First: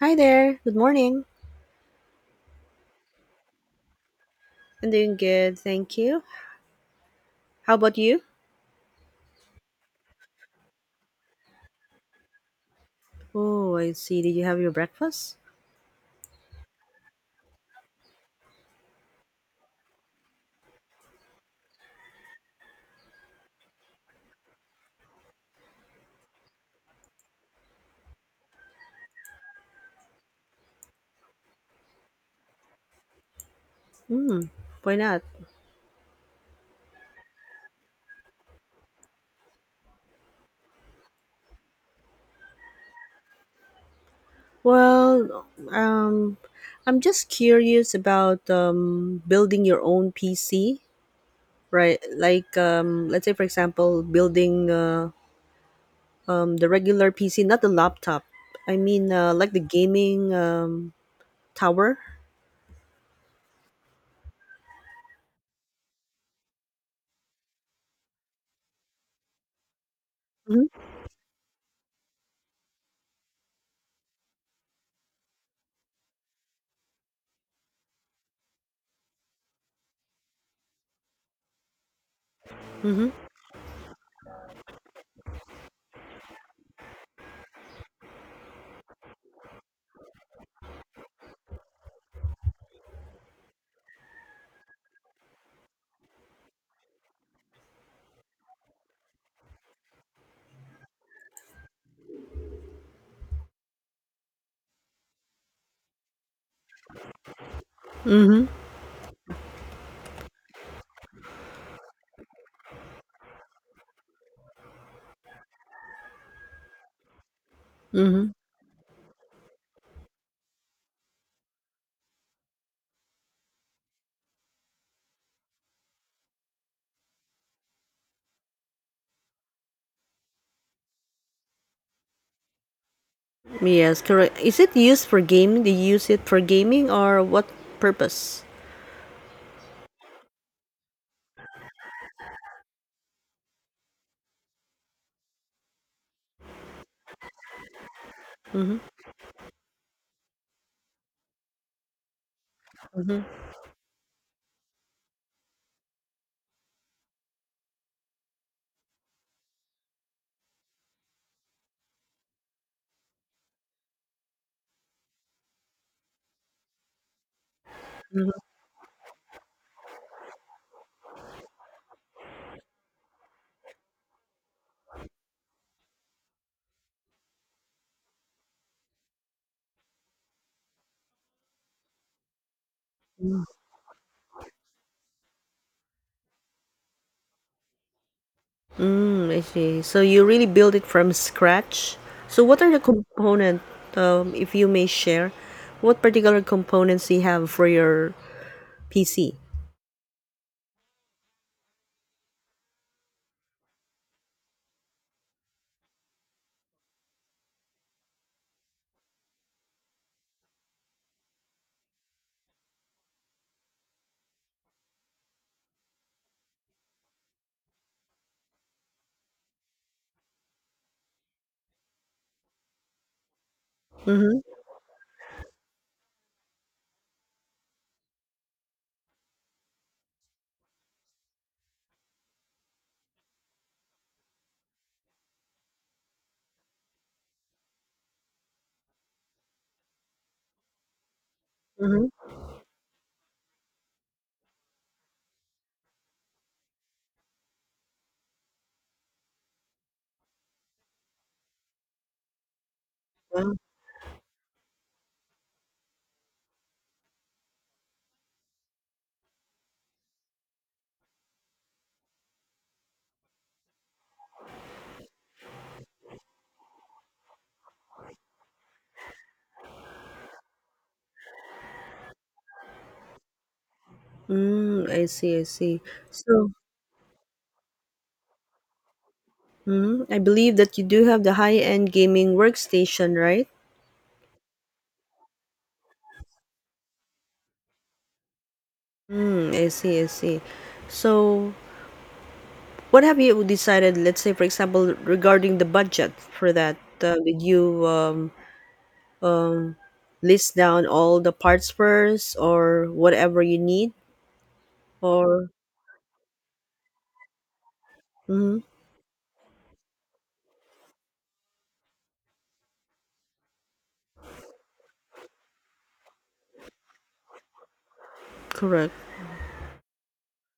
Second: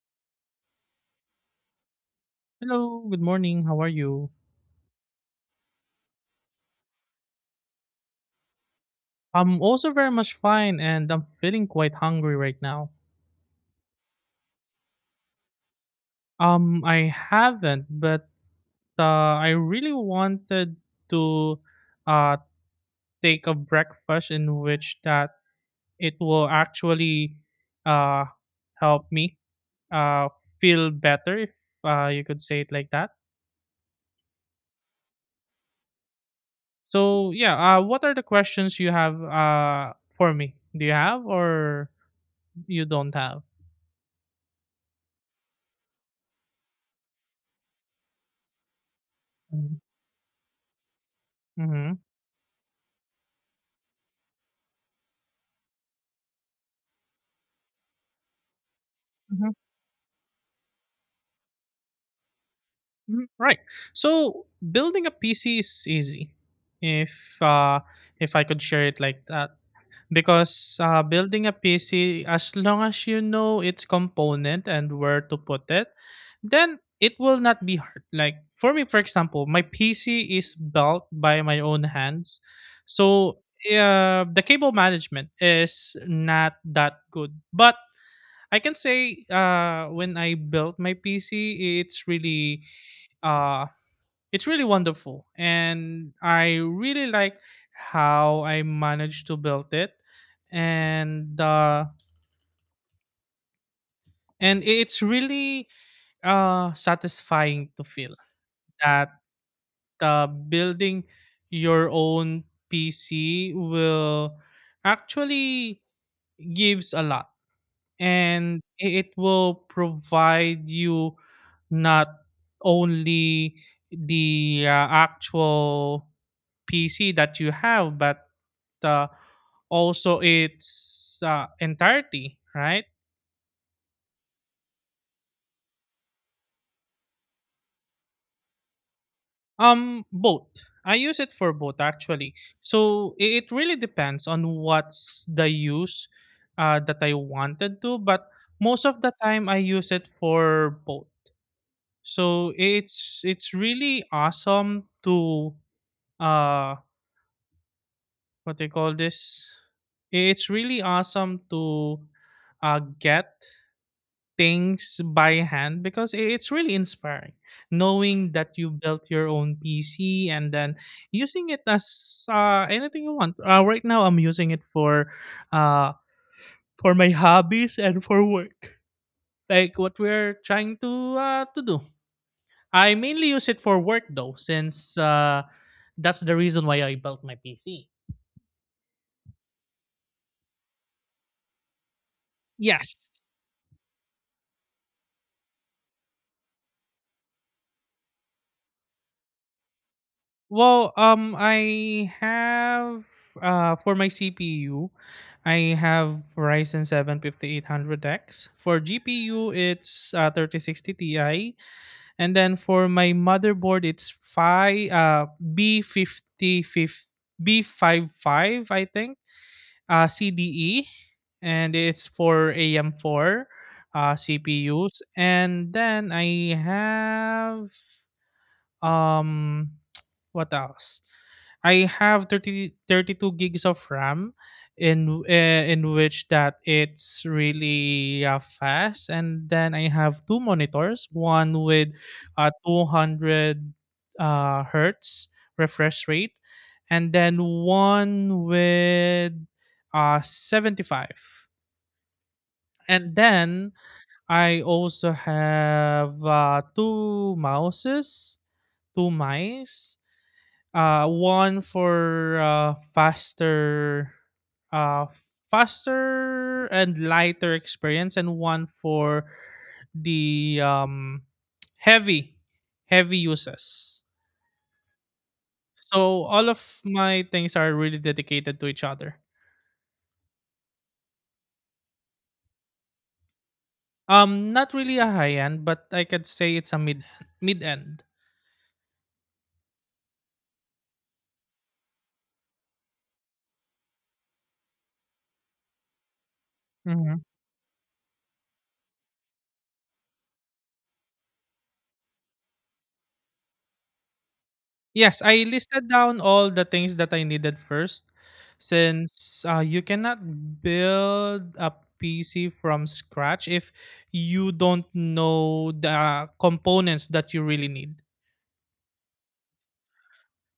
Hi there. Good morning. Hello, good morning. How are you? I'm doing good, thank you. How about you? I'm also very much fine and I'm feeling quite hungry right now. Oh, I see. Did you have your breakfast? I haven't, but I really wanted to uh take a breakfast in which that it will actually uh help me feel better if you could say it like that. Hmm. Why not? So, yeah, what are the questions you have for me? Do you have or you don't have? Well, I'm just curious about building your Mhm. own PC, Mhm. right? Like, let's say, for example, building the regular PC, not the laptop. I mean, like the gaming tower. Mm, right. So building a PC is easy, if uh, if I could share it like that, because Mm-hmm. Building a PC, as long as you know its component and where to put it, then it will not be hard. Like for me, for example, my PC is built by my own hands, Mm-hmm. so the cable management is not that good, but I can say when I built my PC, uh it's really wonderful, and I really like how I managed to build it, and uh, and it's really satisfying to feel Mm-hmm. that building your own PC will actually gives a lot, Mm-hmm. and it will provide you not only the actual PC that you have, but uh, also its entirety, right? Yes, correct. Is it used for gaming? They use it for gaming or what purpose? Both. I use it for both actually. So it really depends on what's the use that I wanted to, but Mm-hmm. most of the time I use it for both. So it's Mm-hmm. it's really awesome to uh what do you call this? It's really awesome to get things by hand because it's really inspiring knowing that you built your own PC and then using it as anything you want. Right now, I'm using it for uh, for my hobbies and for work, like what we're trying to do. I mainly Mm-hmm. use it for work though, since that's the reason why I built my PC. Mm, I see. So you really build it from scratch. So what are the Yes. component, if you may share, what particular components you have for your PC? Well, I have for my CPU, I have Ryzen 7 5800X. For GPU, it's 3060 Ti, and then for my motherboard, it's five B50 b five five I think, CDE, and it's for AM4 Mm-hmm. CPUs. And then I have um what else? I have thirty two gigs of RAM, in which that it's really fast, and then I have two monitors, one with Mm-hmm. 200 hertz refresh rate, and then one with 75, and Wow. then I also have two mice, one for uh, faster and lighter experience, and one for the heavy, heavy uses. Mm, I see, I see. So all So, of my things are really dedicated to each other. I believe that you do have the high-end gaming workstation, right? Not really a high end, but I could say it's a mid end. Mm, I see, I see. So, what have you decided, let's say, for example, regarding the budget for that? Did you list down all the parts first or whatever you need? Yes, I Or, listed down all the things that I needed first, hmm since, you cannot build a PC from scratch if you don't know the components that you really need. Correct.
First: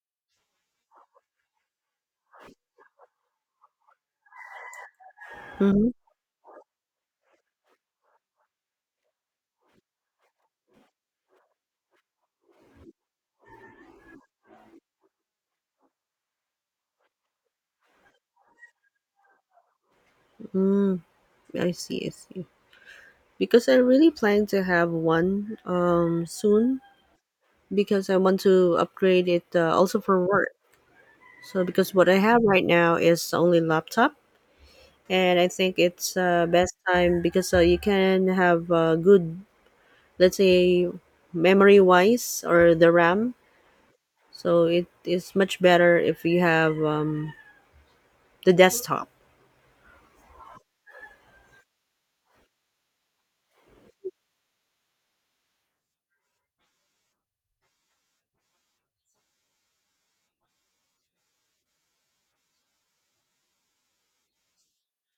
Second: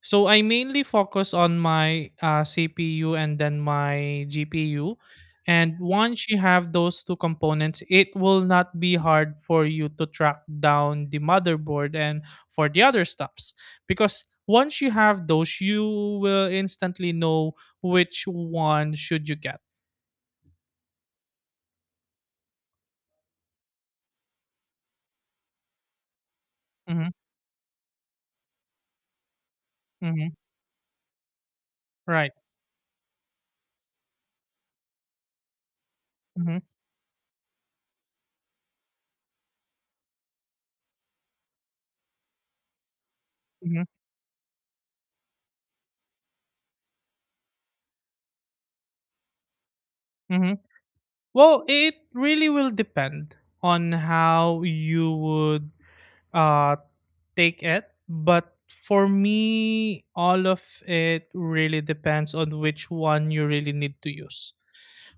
So I mainly focus on my CPU and then my GPU. And Mm-hmm. once you have those two components, it will not be hard for you to track down the motherboard and for the other stuffs. Because once you have those, you will instantly know which one should you get. Mm, I see, I see. Because I really plan to have one soon Hmm. because I want to upgrade it also for Hmm. work. So, because what I Right. have right now is only laptop. And I think it's Hmm. best time because you can have good, let's say, memory wise or the RAM. Hmm. So it is much better if you have the desktop. Hmm. Well, it really will depend on how you would uh, take it. But for me, all of it really depends on which one you really need to use.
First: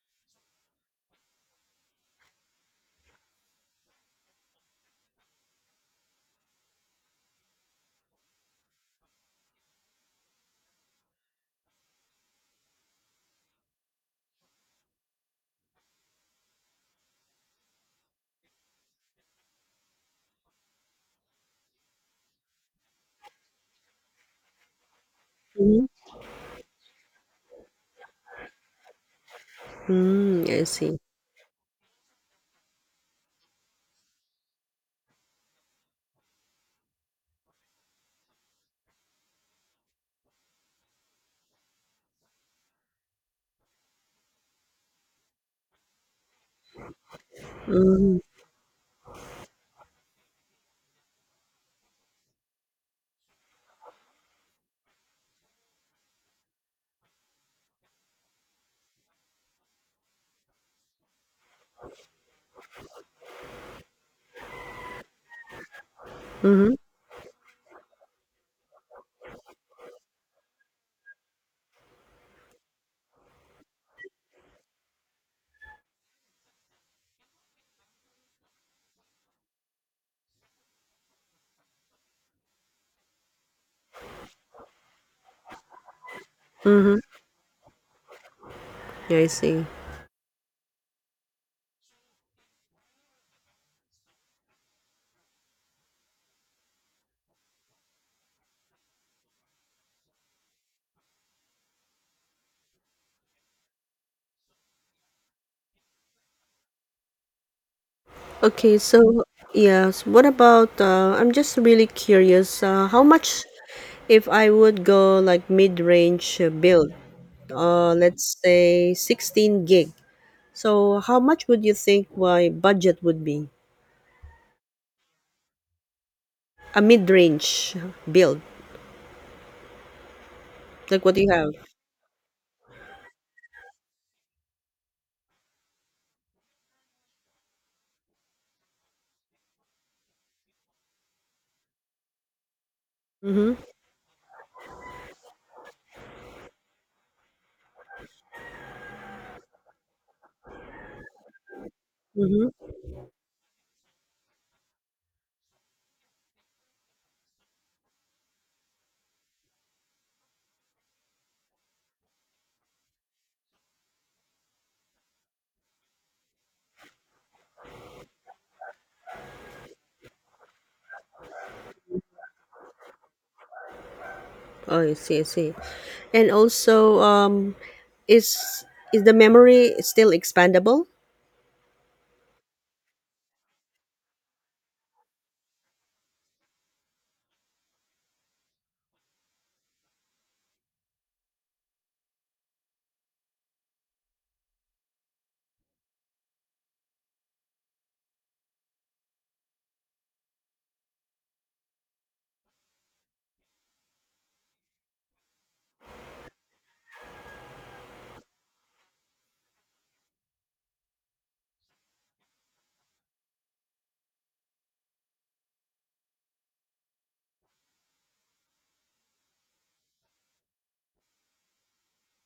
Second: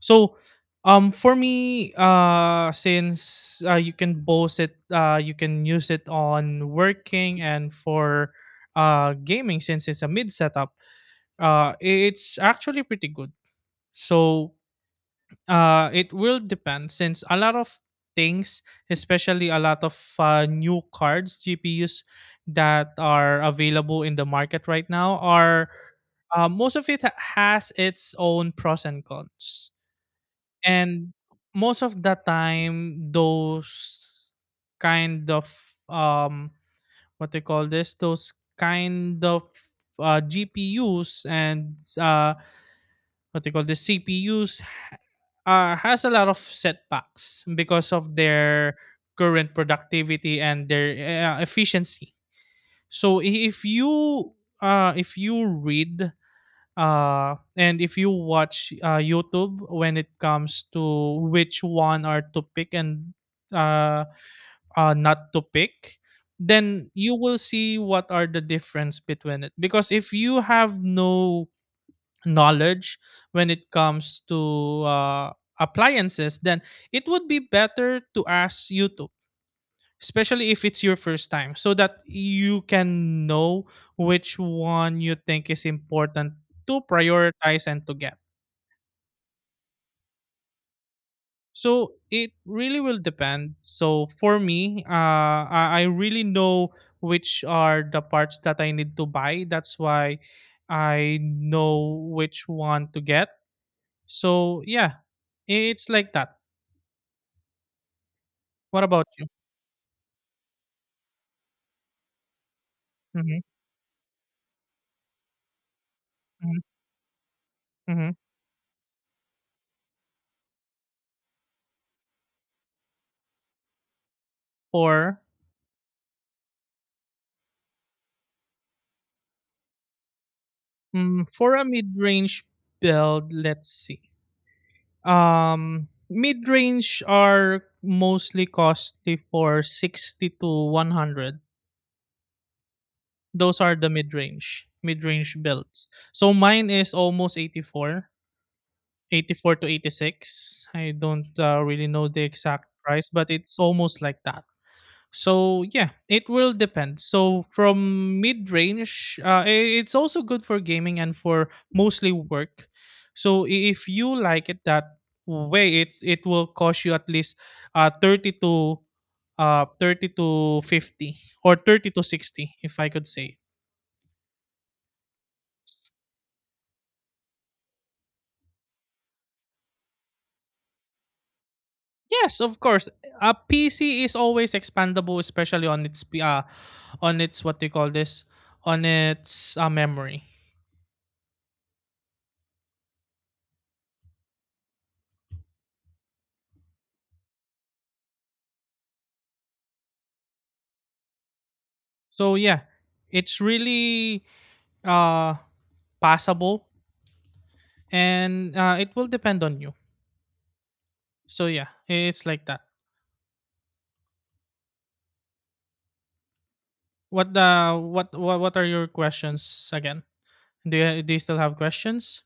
So, for me, since you can both it, you can use it on working and for gaming since it's a mid setup. It's actually pretty good. So it will depend since a lot of things, especially a lot of new cards, GPUs that are available in the market right now are Mhm. Most of it has its own pros and cons. Mm, I see. And most of the time, those kind of um, what they call this, those kind of GPUs and what they call the CPUs has a lot of setbacks because of Mm-hmm. their current productivity and their efficiency. So if you read, and if you watch YouTube when it comes to which one are to pick and uh, not to pick, Mm-hmm. then you will see what are the difference between it. Because if you have no knowledge when it comes to appliances, then it would be better to ask YouTube, especially if it's your first time, so that you can know which one you think is important to Mm-hmm. prioritize and to get. I see. So it really will depend. So for me, I really know which are the parts that I need to buy. That's why I know which one to get. So yeah, it's like that. Okay, What about so you? yes, what about I'm just really curious how Mhm, much if I would go like mid-range mhm, build, mhm. let's say 16 gig. So how much would you think my budget would be? For A mid-range build, like what do mm, you have? for a mid-range build, let's see. Mid-range are mostly costly for 60 to 100. Mm-hmm. Those are the mid-range builds. So mine is almost eighty-four to 86. I don't really know the Mm-hmm. exact price, but it's almost like that. So yeah, it will depend. So from mid range, it's also good for gaming and for mostly work. So if you like it that way, it will cost you at least thirty to thirty to 50 or 30 to 60, if I could say. Oh, I see, I see. And also, is is the memory still expandable? Yes, of course. A PC is always expandable, especially on its what do you call this? On its memory. So yeah, it's really uh passable, and it will depend on you. So yeah, it's like that. What are your questions again? Do you still have questions?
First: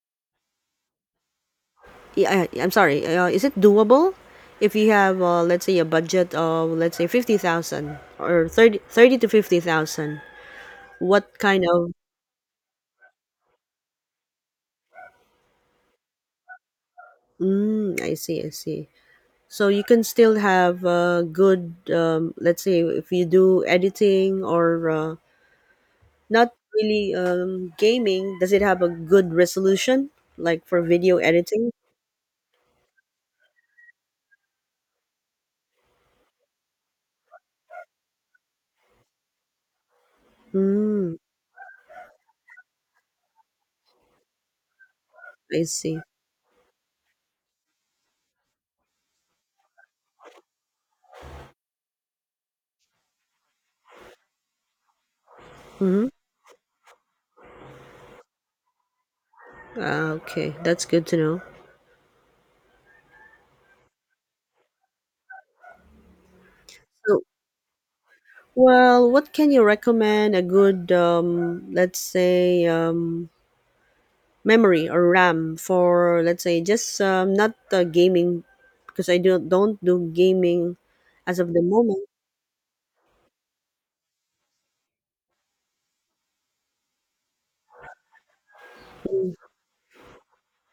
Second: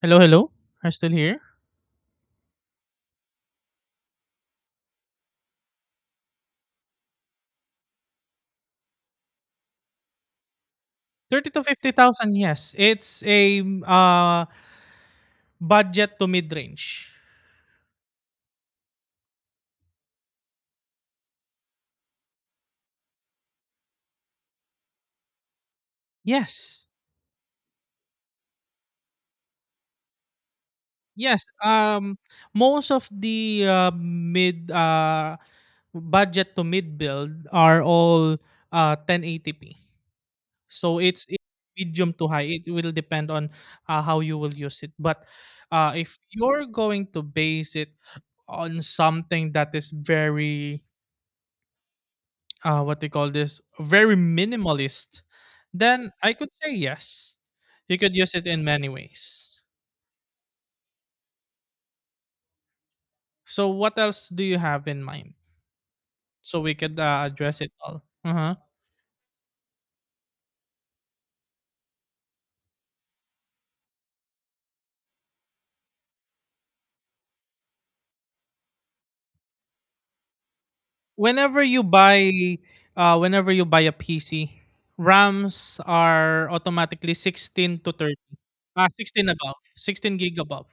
Hello, hello, are you still here? Yeah, I'm sorry. Is it doable if you have, let's say, a budget of, let's say, 50,000 or 30 to fifty thousand? What 30 kind to of? 50,000, yes, it's a budget to mid range. Mm, I see, I see. So you can still have good, let's say, if you do editing or not Yes. really gaming. Does it have a good resolution, like for video Yes, editing? Most of the mid budget to mid build are all 1080p. So Hmm. it's medium to high. It will depend on how you will use it. But I see. if you're going to base it on something that is very what they call this, very minimalist, Hmm. then I could say yes. You could use it in many ways. Okay, that's good to know. So what else do you have in mind? So we could So, address it all. Uh-huh. well, what can you recommend? A good, let's say, memory or RAM for, let's say, just not gaming, because I do don't do gaming as of the whenever you moment. buy whenever you buy a PC, RAMs are automatically 16 to 30. Ah, 16 above. 16 gig above.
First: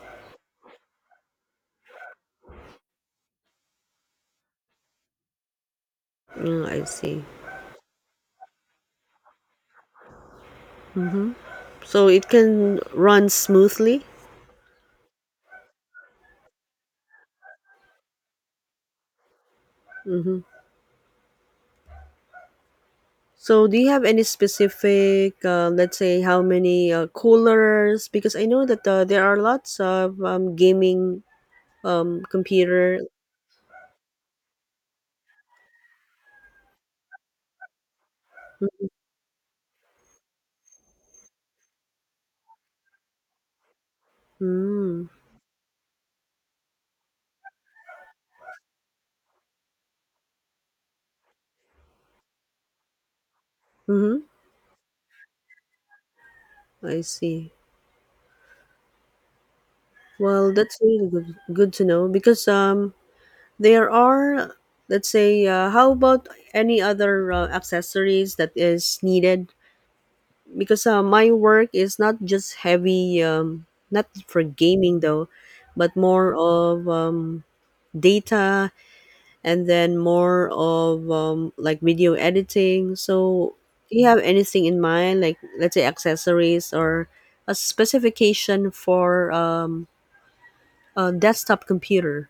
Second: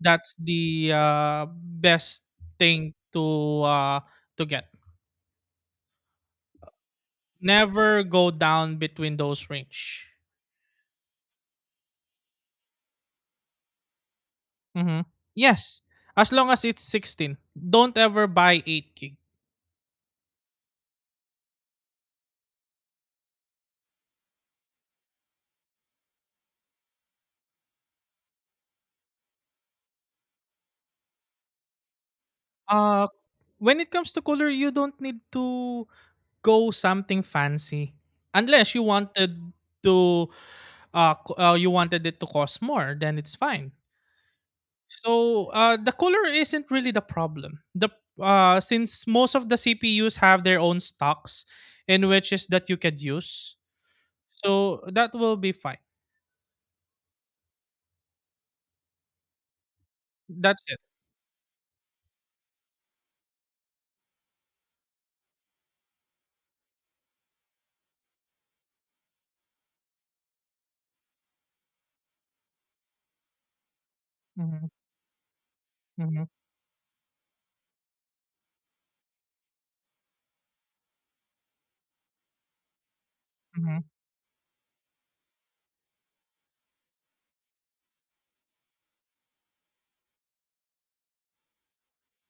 That's the best thing uh to get. Mm, I see. Never go down between those range. hmm So it can run smoothly. Hmm. Yes, as long as it's 16. Don't ever buy 8 gig. hmm So, do you have any specific, let's say, how many coolers? Because I know that there are lots of gaming computer. Uh when it comes to color, you don't need to go something fancy, unless you wanted to you wanted it to cost more, then it's fine. Mm. So the cooler isn't really the problem, the since most of the CPUs have their own stocks in which is that you could use, Mm-hmm. so that will be fine. I see. Well, That's that's it. really good, good to know because there are, let's say, how about any other accessories that is needed? Because my work is not just heavy, not for Hmm. gaming though, but Hmm. more of data, and then more of like video editing. So, Hmm. do you have anything in mind, like, let's say, accessories or a specification for a desktop computer?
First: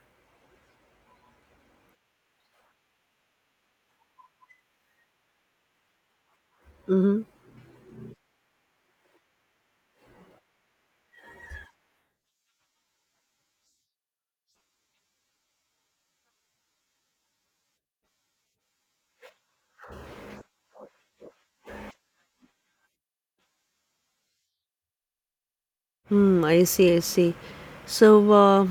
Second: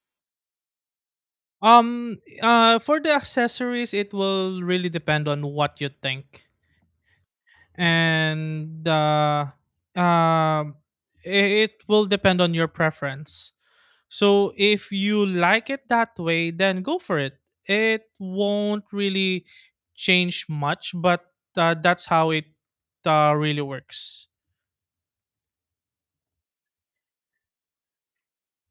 For the accessories, it will really depend on what you think, and um, it will depend on your preference. So if you like it that way, then go for it. It won't really change much, but that's how it really works. Hmm, I see, I see. So,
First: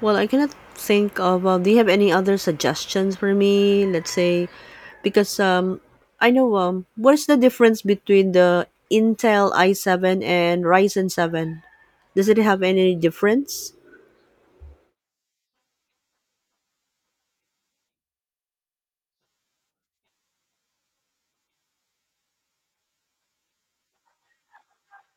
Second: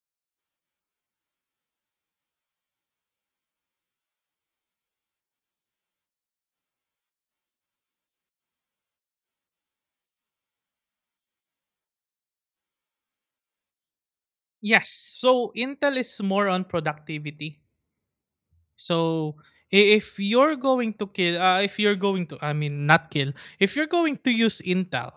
well, I cannot think of. Do you have any other suggestions for me? Let's say, because I know, what is the difference between the Intel i7 and Ryzen 7? Does it have any difference? Yes. So Intel is more on productivity. So if you're going to kill, if you're going to, I mean, not kill, if you're going to use Intel,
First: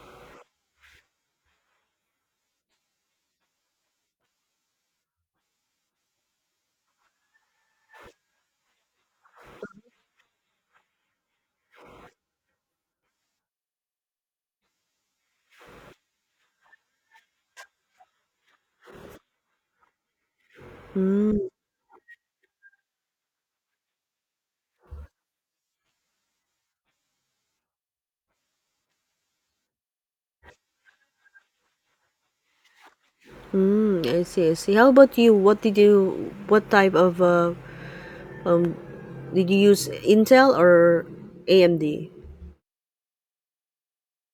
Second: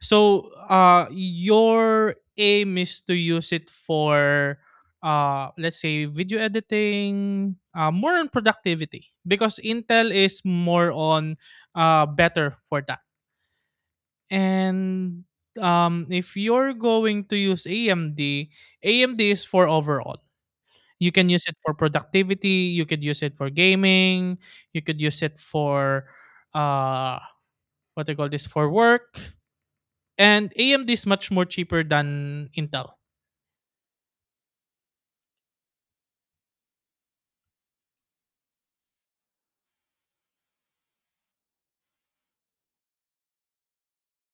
so your aim is to use it for, let's say, video editing, more on productivity because Intel is more on better for that. And if you're going to use AMD, AMD is for overall. You can Hmm. use it for productivity, you could use it for gaming, you could use it for uh what they call this for work. And AMD is much more cheaper than Intel. Mm, I see, I see. How about you? What type of, um, did you use Intel or AMD?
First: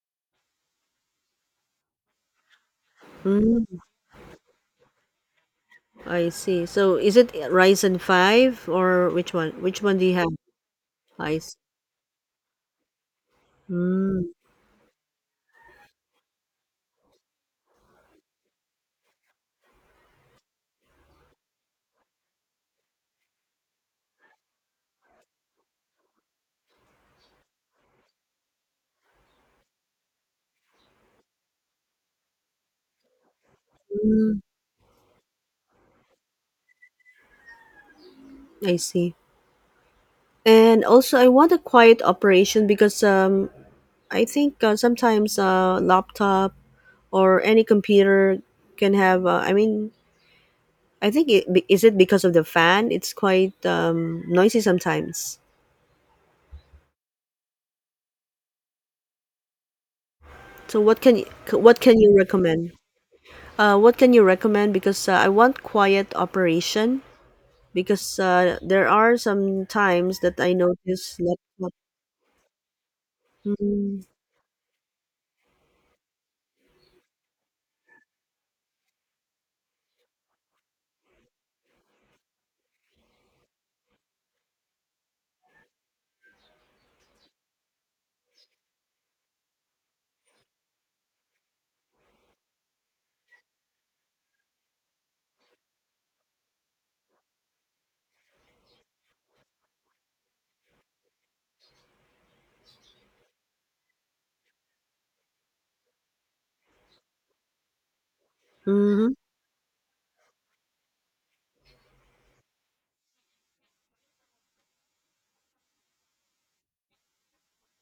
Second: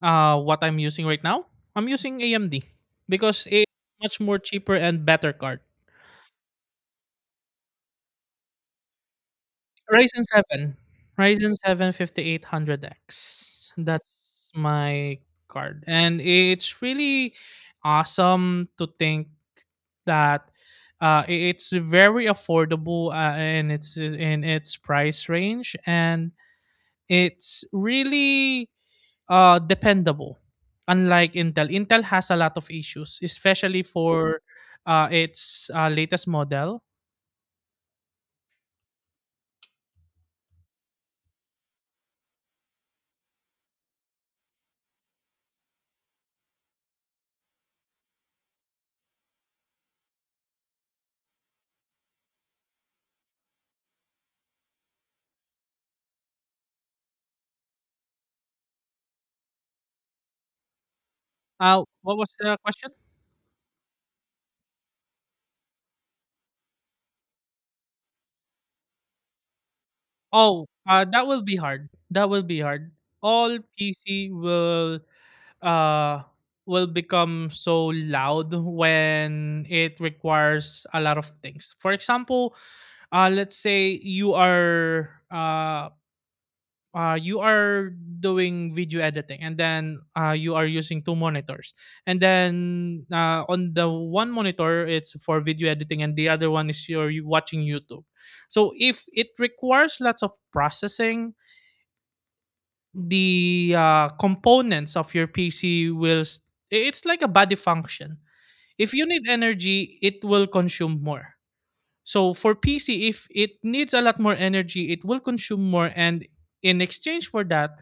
What I'm using right now, I'm using AMD because Mm, it's much more cheaper and better card. I see. So is it Ryzen 5 or which one? Which one do you Ryzen have? 7. I Ryzen see. 7 5800 X. Mm, That's my card. And it's really awesome to think that it's very affordable, and it's in its price range and it's really dependable, unlike Intel. Intel has a lot of issues, especially for its latest model. I see. And also, I want a quiet operation because I think sometimes laptop or any computer can have. I mean, is it because of the fan? It's quite noisy sometimes. So what can you what can you What was the recommend? question? What can you recommend? Because I want quiet operation. Because there are some times that I Oh, notice that will be laptop. hard, that will be hard. All Mm, PC uh, will become so loud when it requires a lot of things. For example, let's say you are doing video editing, and then you are using 2 monitors, and then on the one monitor it's for video editing and the other one is you're watching YouTube. So if it requires lots of processing, the components of your PC will it's like a body function. If you mm, need energy, it will consume more. So for PC, if it needs a lot more energy, it will consume more, and in exchange for that,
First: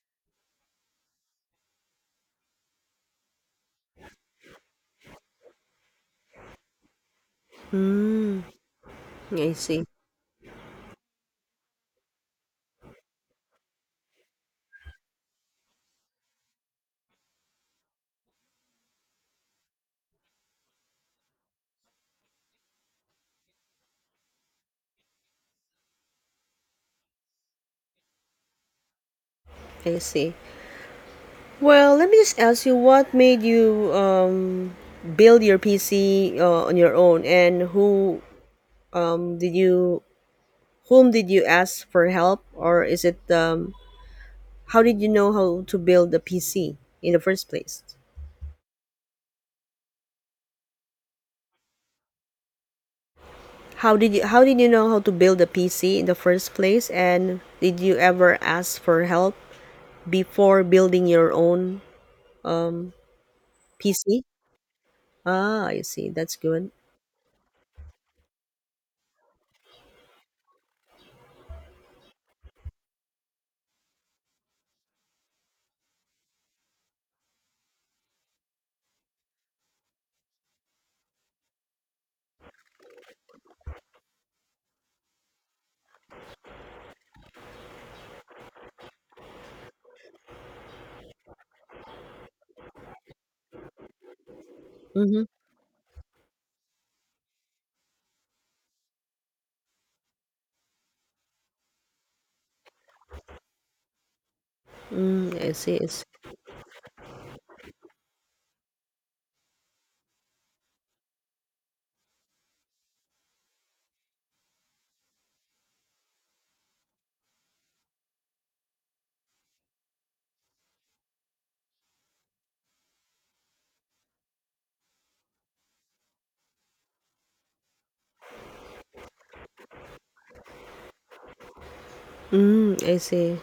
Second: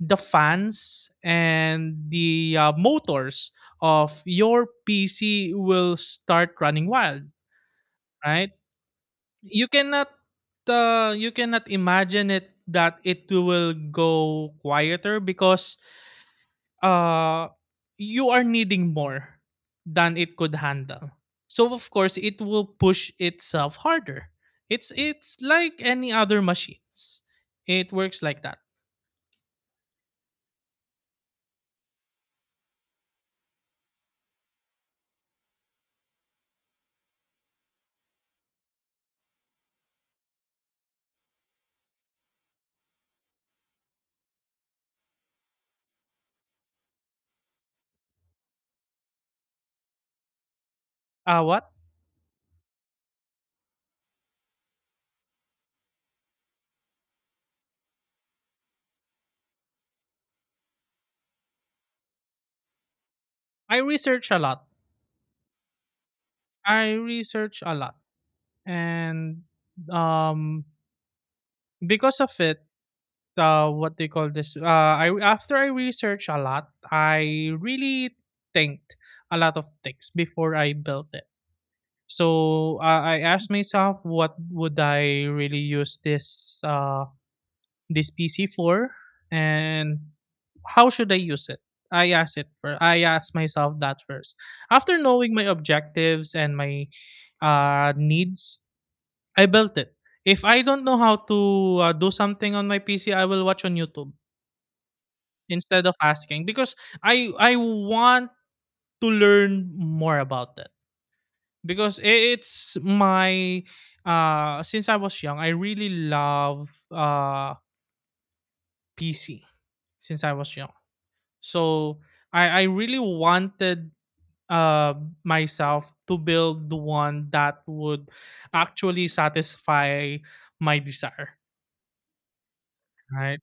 the fans and the motors of your PC will start running wild. mm. Right? I You see. cannot, you cannot imagine it that it will go quieter because uh, you are needing more than it could handle. So of course it will push itself harder. It's like any other machines. It works like that. I see. Well, let me just ask you, what made you build your PC on your own, and um, did you whom did you ask for help, or is it, how did you know how to build a PC in the first place? What? How did you know how to build a PC in the first place, and did you ever ask for help before building your own um I PC? research a lot. Ah, I see. That's good. I research a lot. And um because of it, what they call this? I, after I research a lot, I really think a lot of things before I built it. So I asked myself, what would I really use this this PC for, and how should I use it? I asked it. I asked myself that first. After Mm-hmm. knowing my objectives and my needs, I built it. If I don't know how to do something on my PC, I will watch on YouTube Mm, I see. I instead of see. asking, because I want to learn more about it. It's my, since I was young, I really love PC since I was young. So I really wanted uh myself to build the one that would actually satisfy my desire, Mm, I see. right?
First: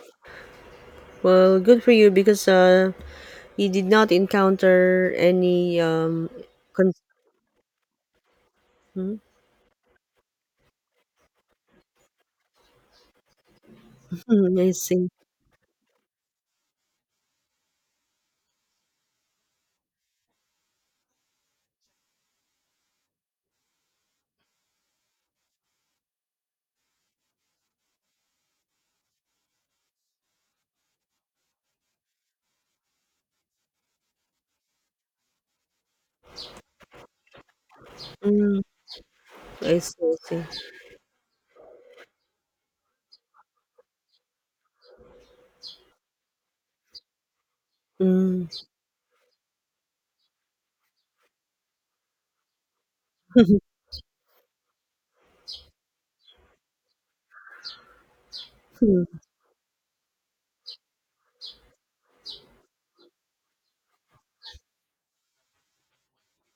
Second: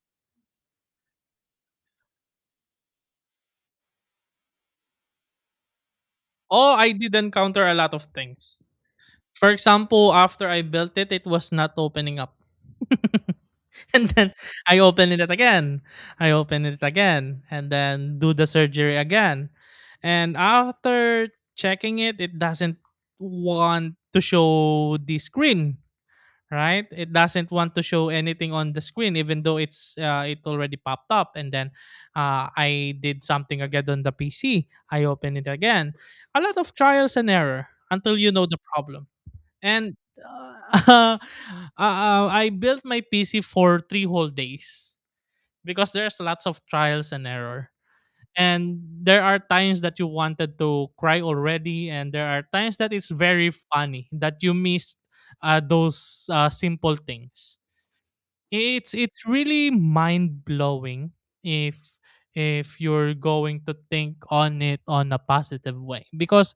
Well, good for you because you did not encounter any Oh, I con- did encounter a lot of things. mm, For example, after I built it, it was not opening up. And mm, then I I see. open it again. I open it again and then do the surgery again. And after checking it, it doesn't want to show the screen, right? It doesn't want to show anything on the screen, even though it's it already popped up. And then I did something again on the PC. I open it again. A lot of trials and error until you know the Mm, problem, I see. and I see. I built my PC for 3 whole days because there's lots of trials and error. Mm. And there are times that you wanted to cry already, and there are times that it's very funny that you missed those simple things. It's really mind blowing if if you're going to think on it on a positive way, because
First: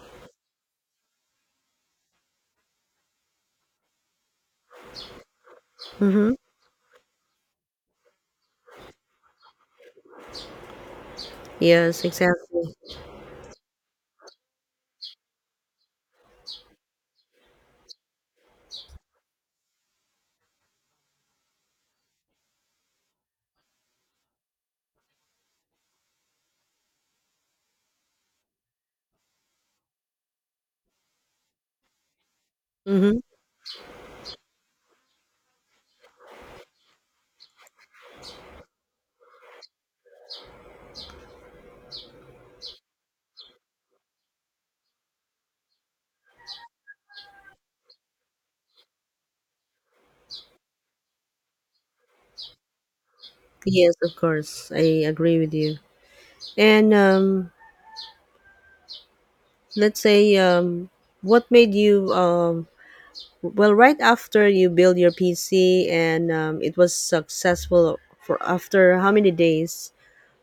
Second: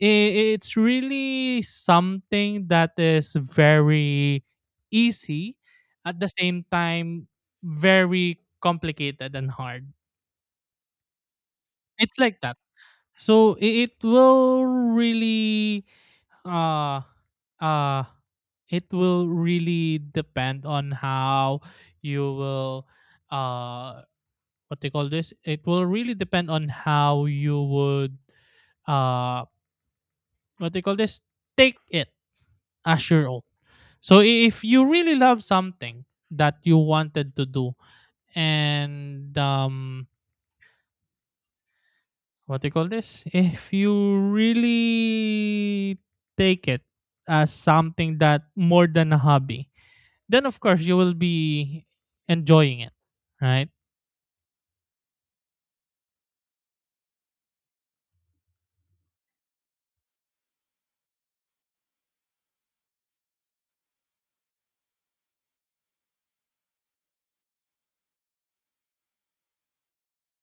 it's really something that is very easy at the Mm-hmm. same time very complicated and hard. Yes, It's like that. exactly. So uh uh it will really depend on how you will, uh what they call this it will really depend on how you would, uh what they call this take it as Mm-hmm. your own. So if you really love something that you wanted to do, and what do you call this? if you really take it as something that more than a hobby, then of course you will be enjoying it, right? Yes, of course. I agree with you. And, let's say, what made you, well, right after you build your PC, and it was successful for after how many days?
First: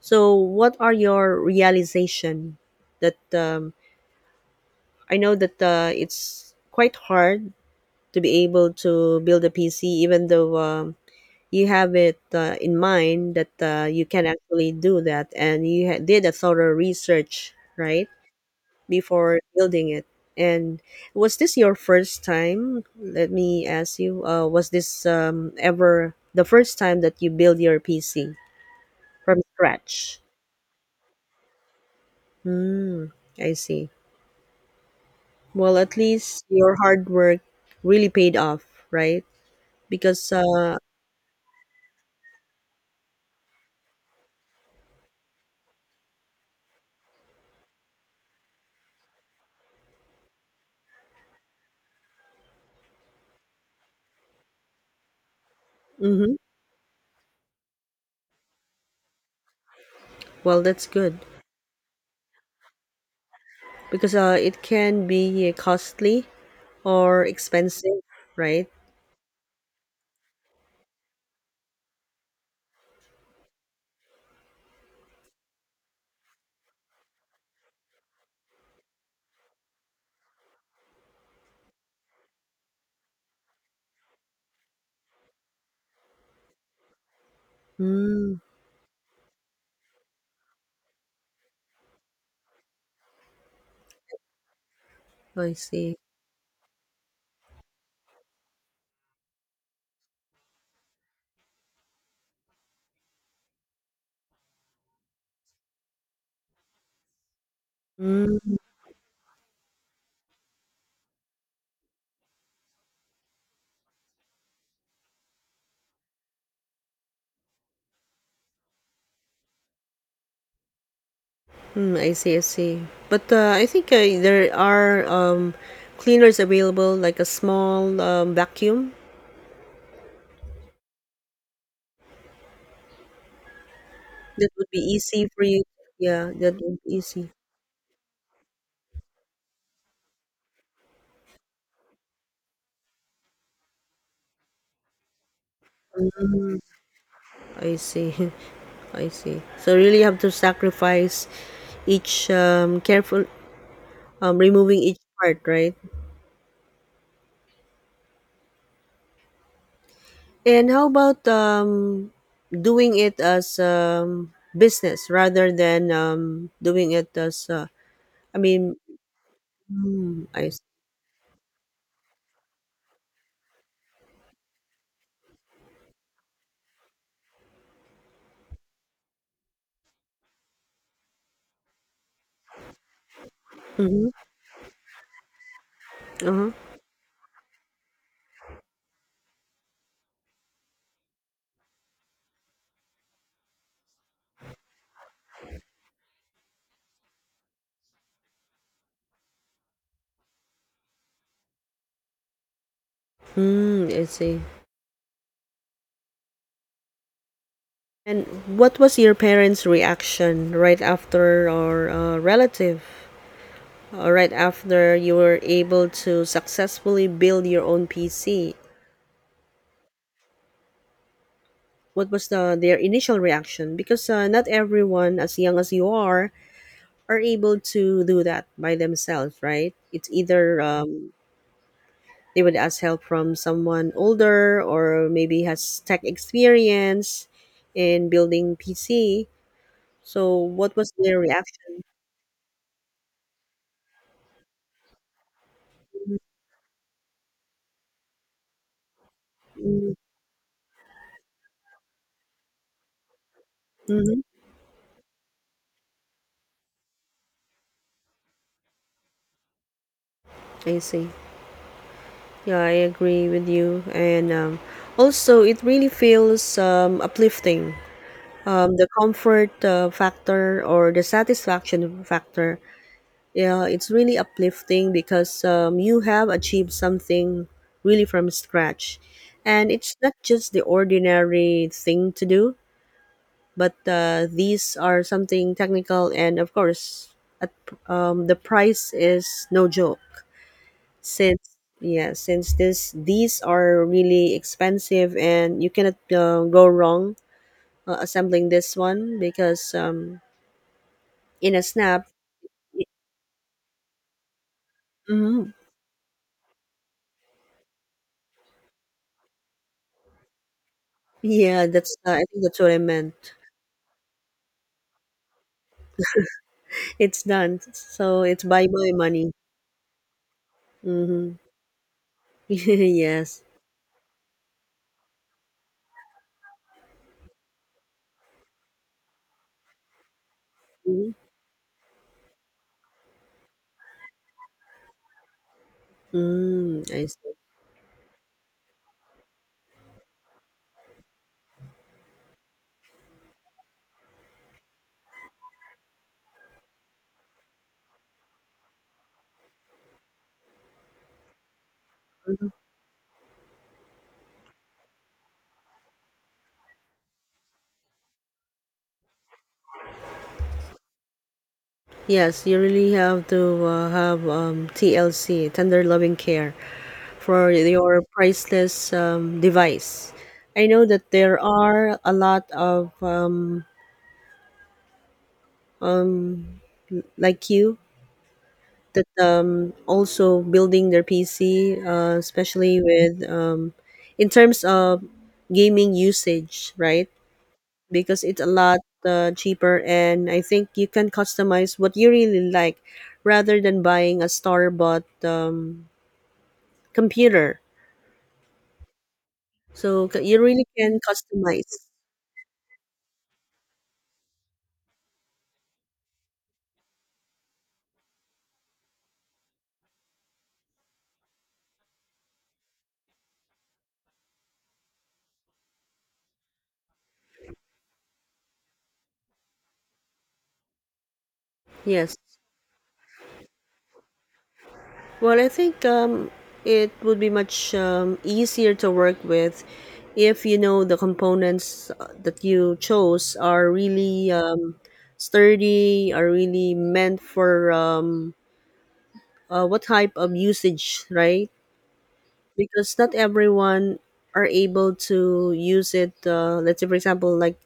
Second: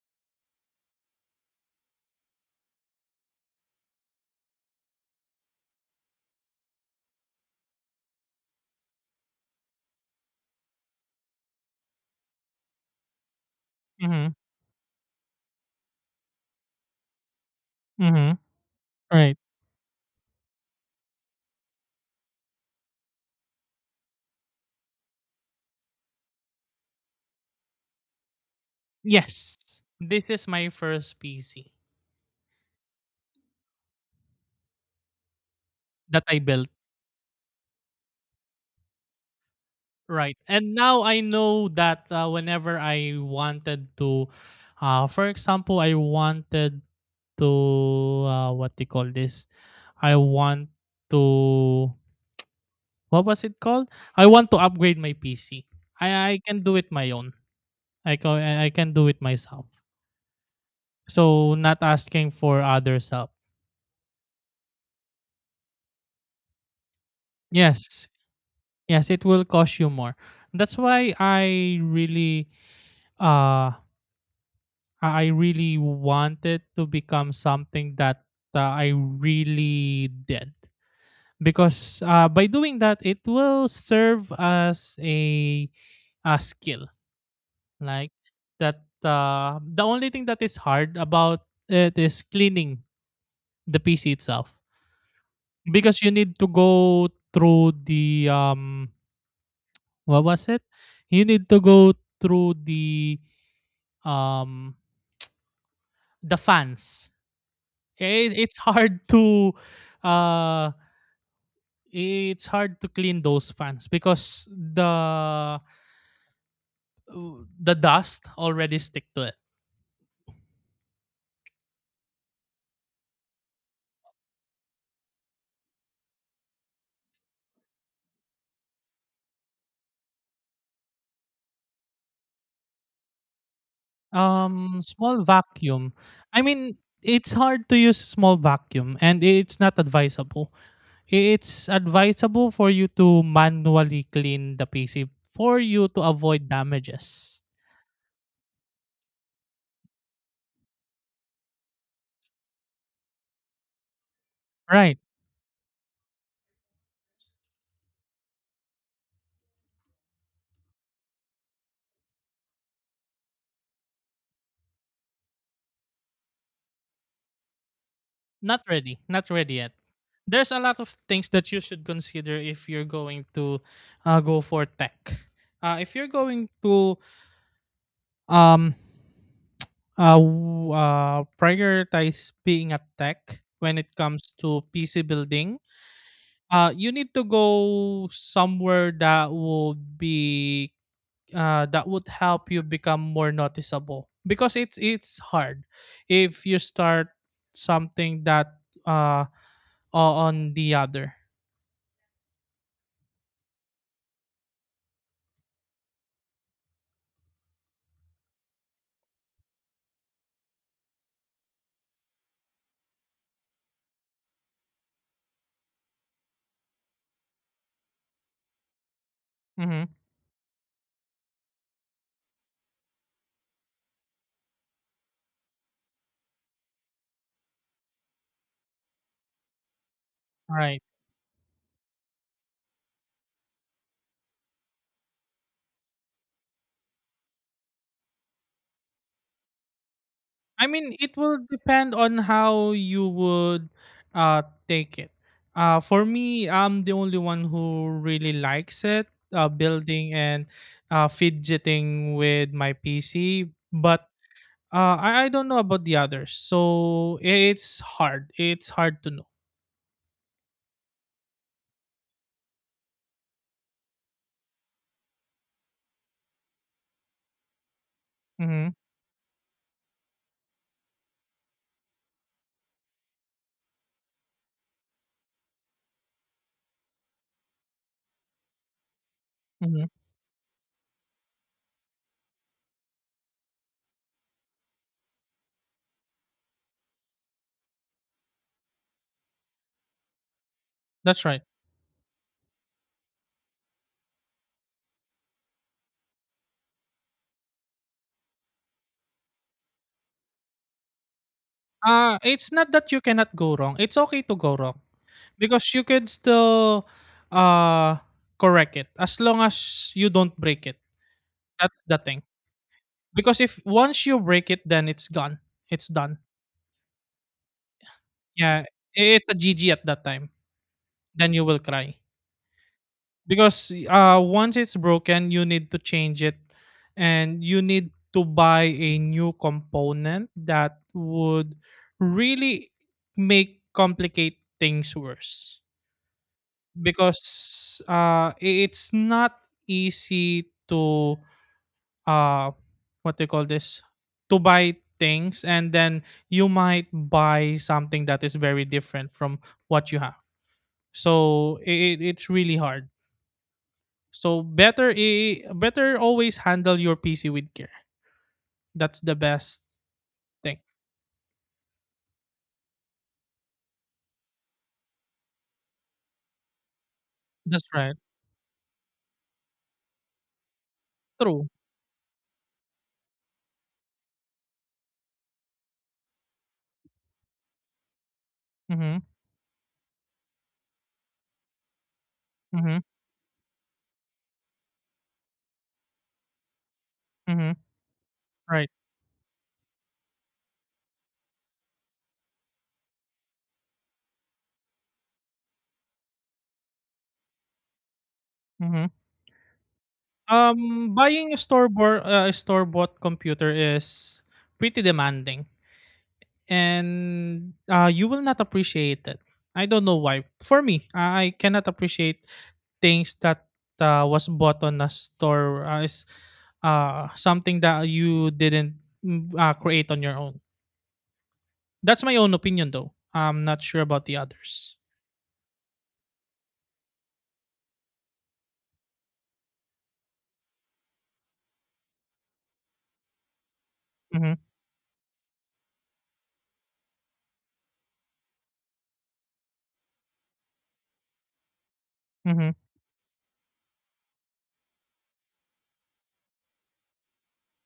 So, what are your realization that, I know that it's quite hard to be able to build a PC, even though you have it in mind that you can Mhm. actually do that, and you did a thorough research, right? Mhm. Right. Before building it. And was this your first time? Let me ask you, was this ever the first time that you build your PC from Yes. scratch? This is my first PC Hmm, I see. Well, at that I least built. your hard work really paid off, right? Because, Right. And now I know that whenever I wanted to for example, I wanted to, what they call this. I want to, what was it called? I want to upgrade my PC. mhm, I can do it my own. I can do it myself. well, that's good. So not asking for others help. Because it can be costly or expensive, Yes. right? Yes, it will cost you more. That's why I really uh I I really wanted to become something that I really did, because by doing that it will serve as a skill. Like Mm, that, the only thing that is hard about it is cleaning the PC itself, I see. because you need to go through the what was it? you need to go through um the fans. It, Mm. it's hard to uh it's hard to clean those fans because the the dust already stick to it. Mm, I see, I see. But I think there are cleaners available, like a small vacuum that would be Small easy for you. vacuum. Yeah, I that mean, would be easy. it's hard to use small vacuum, and it's not advisable. It's advisable for you to manually clean the PC for you to avoid damages. I see, I see. So really, you have to sacrifice each, careful, removing each Right. part, right? And how about, doing it as, business rather than, doing it as, I Not mean, ready, not ready yet. I There's see. a lot of things that you should consider if you're going to go for tech. If you're going to um, prioritize being a tech when it Mm-hmm. comes to PC building, Uh-huh. You need to go somewhere that would be that would help you become more noticeable, because it's hard if you start something that uh, o on the other. Mm, I see. And what was your parents' reaction right after, or relative, or right after you were able to successfully build your own PC? Mhm, What was their initial reaction? Because not everyone as young as you are able to do that by themselves, right? It's either, right. They would ask help from someone older or maybe has tech experience in building PC. So I what was mean, it their will reaction? depend on how you would, uh, take it. For me, I'm the only one who really likes it, building and, fidgeting with my PC, but, Mm-hmm. I don't know about the others, so I it's hard. It's hard to know. I see. Yeah, I agree with you. And, also, it really feels, uplifting. Mhm, The comfort factor or the satisfaction factor, yeah, it's really uplifting because, you have achieved something really from scratch. And mhm, it's not just the ordinary thing to do, but these are something technical. And, of course, at, the price is no joke, that's since, right. yeah, since this these are really expensive, and you cannot go wrong assembling this one because in a snap It's not that you cannot go wrong, it's okay to go wrong. hmm Because you can still uh correct it as long as you don't break it. yeah, That's that's the I thing, think that's what I meant. because if once you break it then it's gone, it's done. It's done, so it's Yeah, bye bye it's money. a gg at that time, then Mm-hmm. you will cry. Yes. Because once it's broken you need to change it, and you need to buy a new component that Mm-hmm. would really make complicate things worse. Mm, I see. Because it's not easy to uh what do you call this to buy things, and then you might buy something that is very different from what you have. So it's Mm-hmm. really hard. So better, better always handle your PC with care. That's the best thing. Yes, you really have to have, TLC, tender loving care, for That's right. your priceless, device. I know that there True. are a lot of, like you, Mm-hmm, that also building their PC, mm-hmm, especially with, in terms of gaming usage, right? mm-hmm, Because it's a right. lot cheaper, and I think you can customize what you really like rather than buying a store bought computer. Mm-hmm. So you really can Buying a store customize. bought store-bought computer is pretty demanding, and you will not appreciate it. I don't know why. For me, I cannot appreciate things that was bought on a store, is something that you didn't create on your own. That's my Yes. own opinion, though. I'm not sure about the others. Well, I think it would be much easier to work with if you know the components that you chose are really Mm-hmm, sturdy, are really meant for, what type of usage, right? mm-hmm, Because not everyone are able to use it. Let's say, for example, like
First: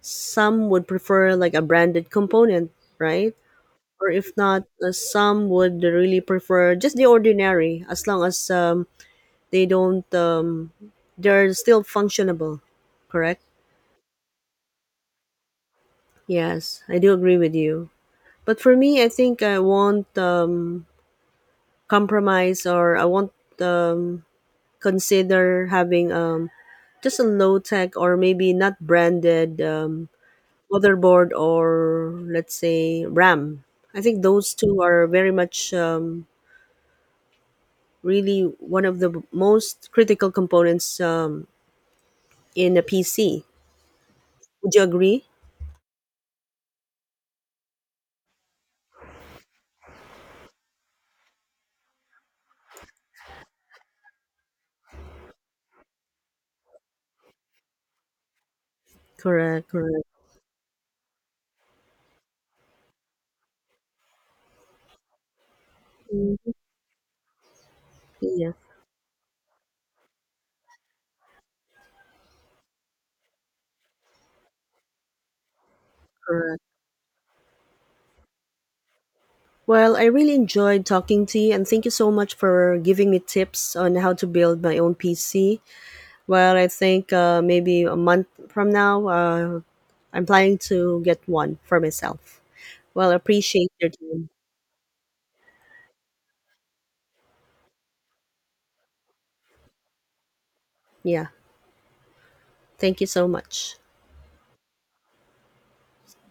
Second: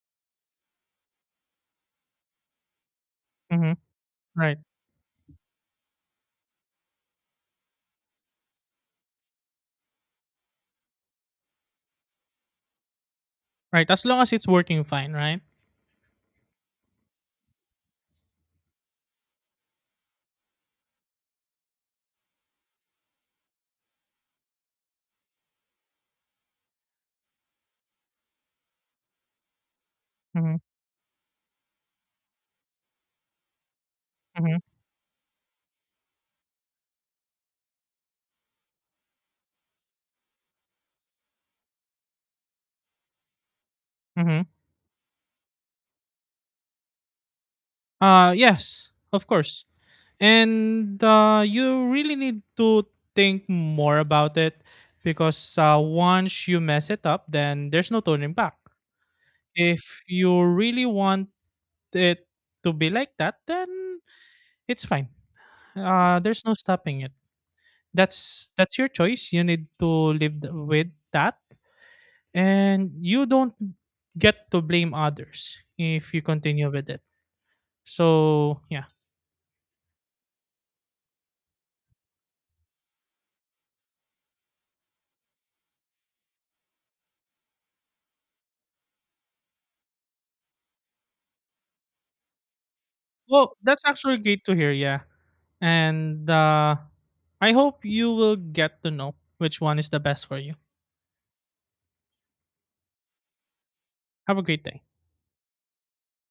some would prefer like a branded component, right? mm-hmm. Or if Right, not, some would really prefer just the ordinary, as long as, they don't, they're still functionable, correct? right. As long as it's working fine, right? Yes, I do agree with you. But for me, I think I won't compromise, or I won't um, consider having, just a low tech or maybe not branded Mm-hmm, motherboard or, let's say, RAM. I think those mm-hmm, two are very much, really one of the most critical components, in a PC. mm-hmm. Would you agree? Yes, of course. And you really need to think more about it, because once you mess it up then there's no turning back. Correct, If correct. you really want it to be like that, then it's fine. There's Mm, no stopping it. that's yeah, that's your choice, you need to live with that, and you don't get to blame others if you correct. continue with it. So yeah. Well, I really enjoyed talking to you, and thank you so much for giving me tips on how to build my own PC. Well, I think maybe a month from now, I'm planning to get one for myself. Well, I Well, appreciate that's your actually time. great to hear, yeah. And I hope you will get to know which one is the best for you. Yeah, thank you so much. Have a great day.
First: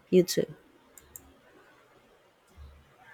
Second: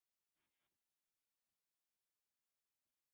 You too.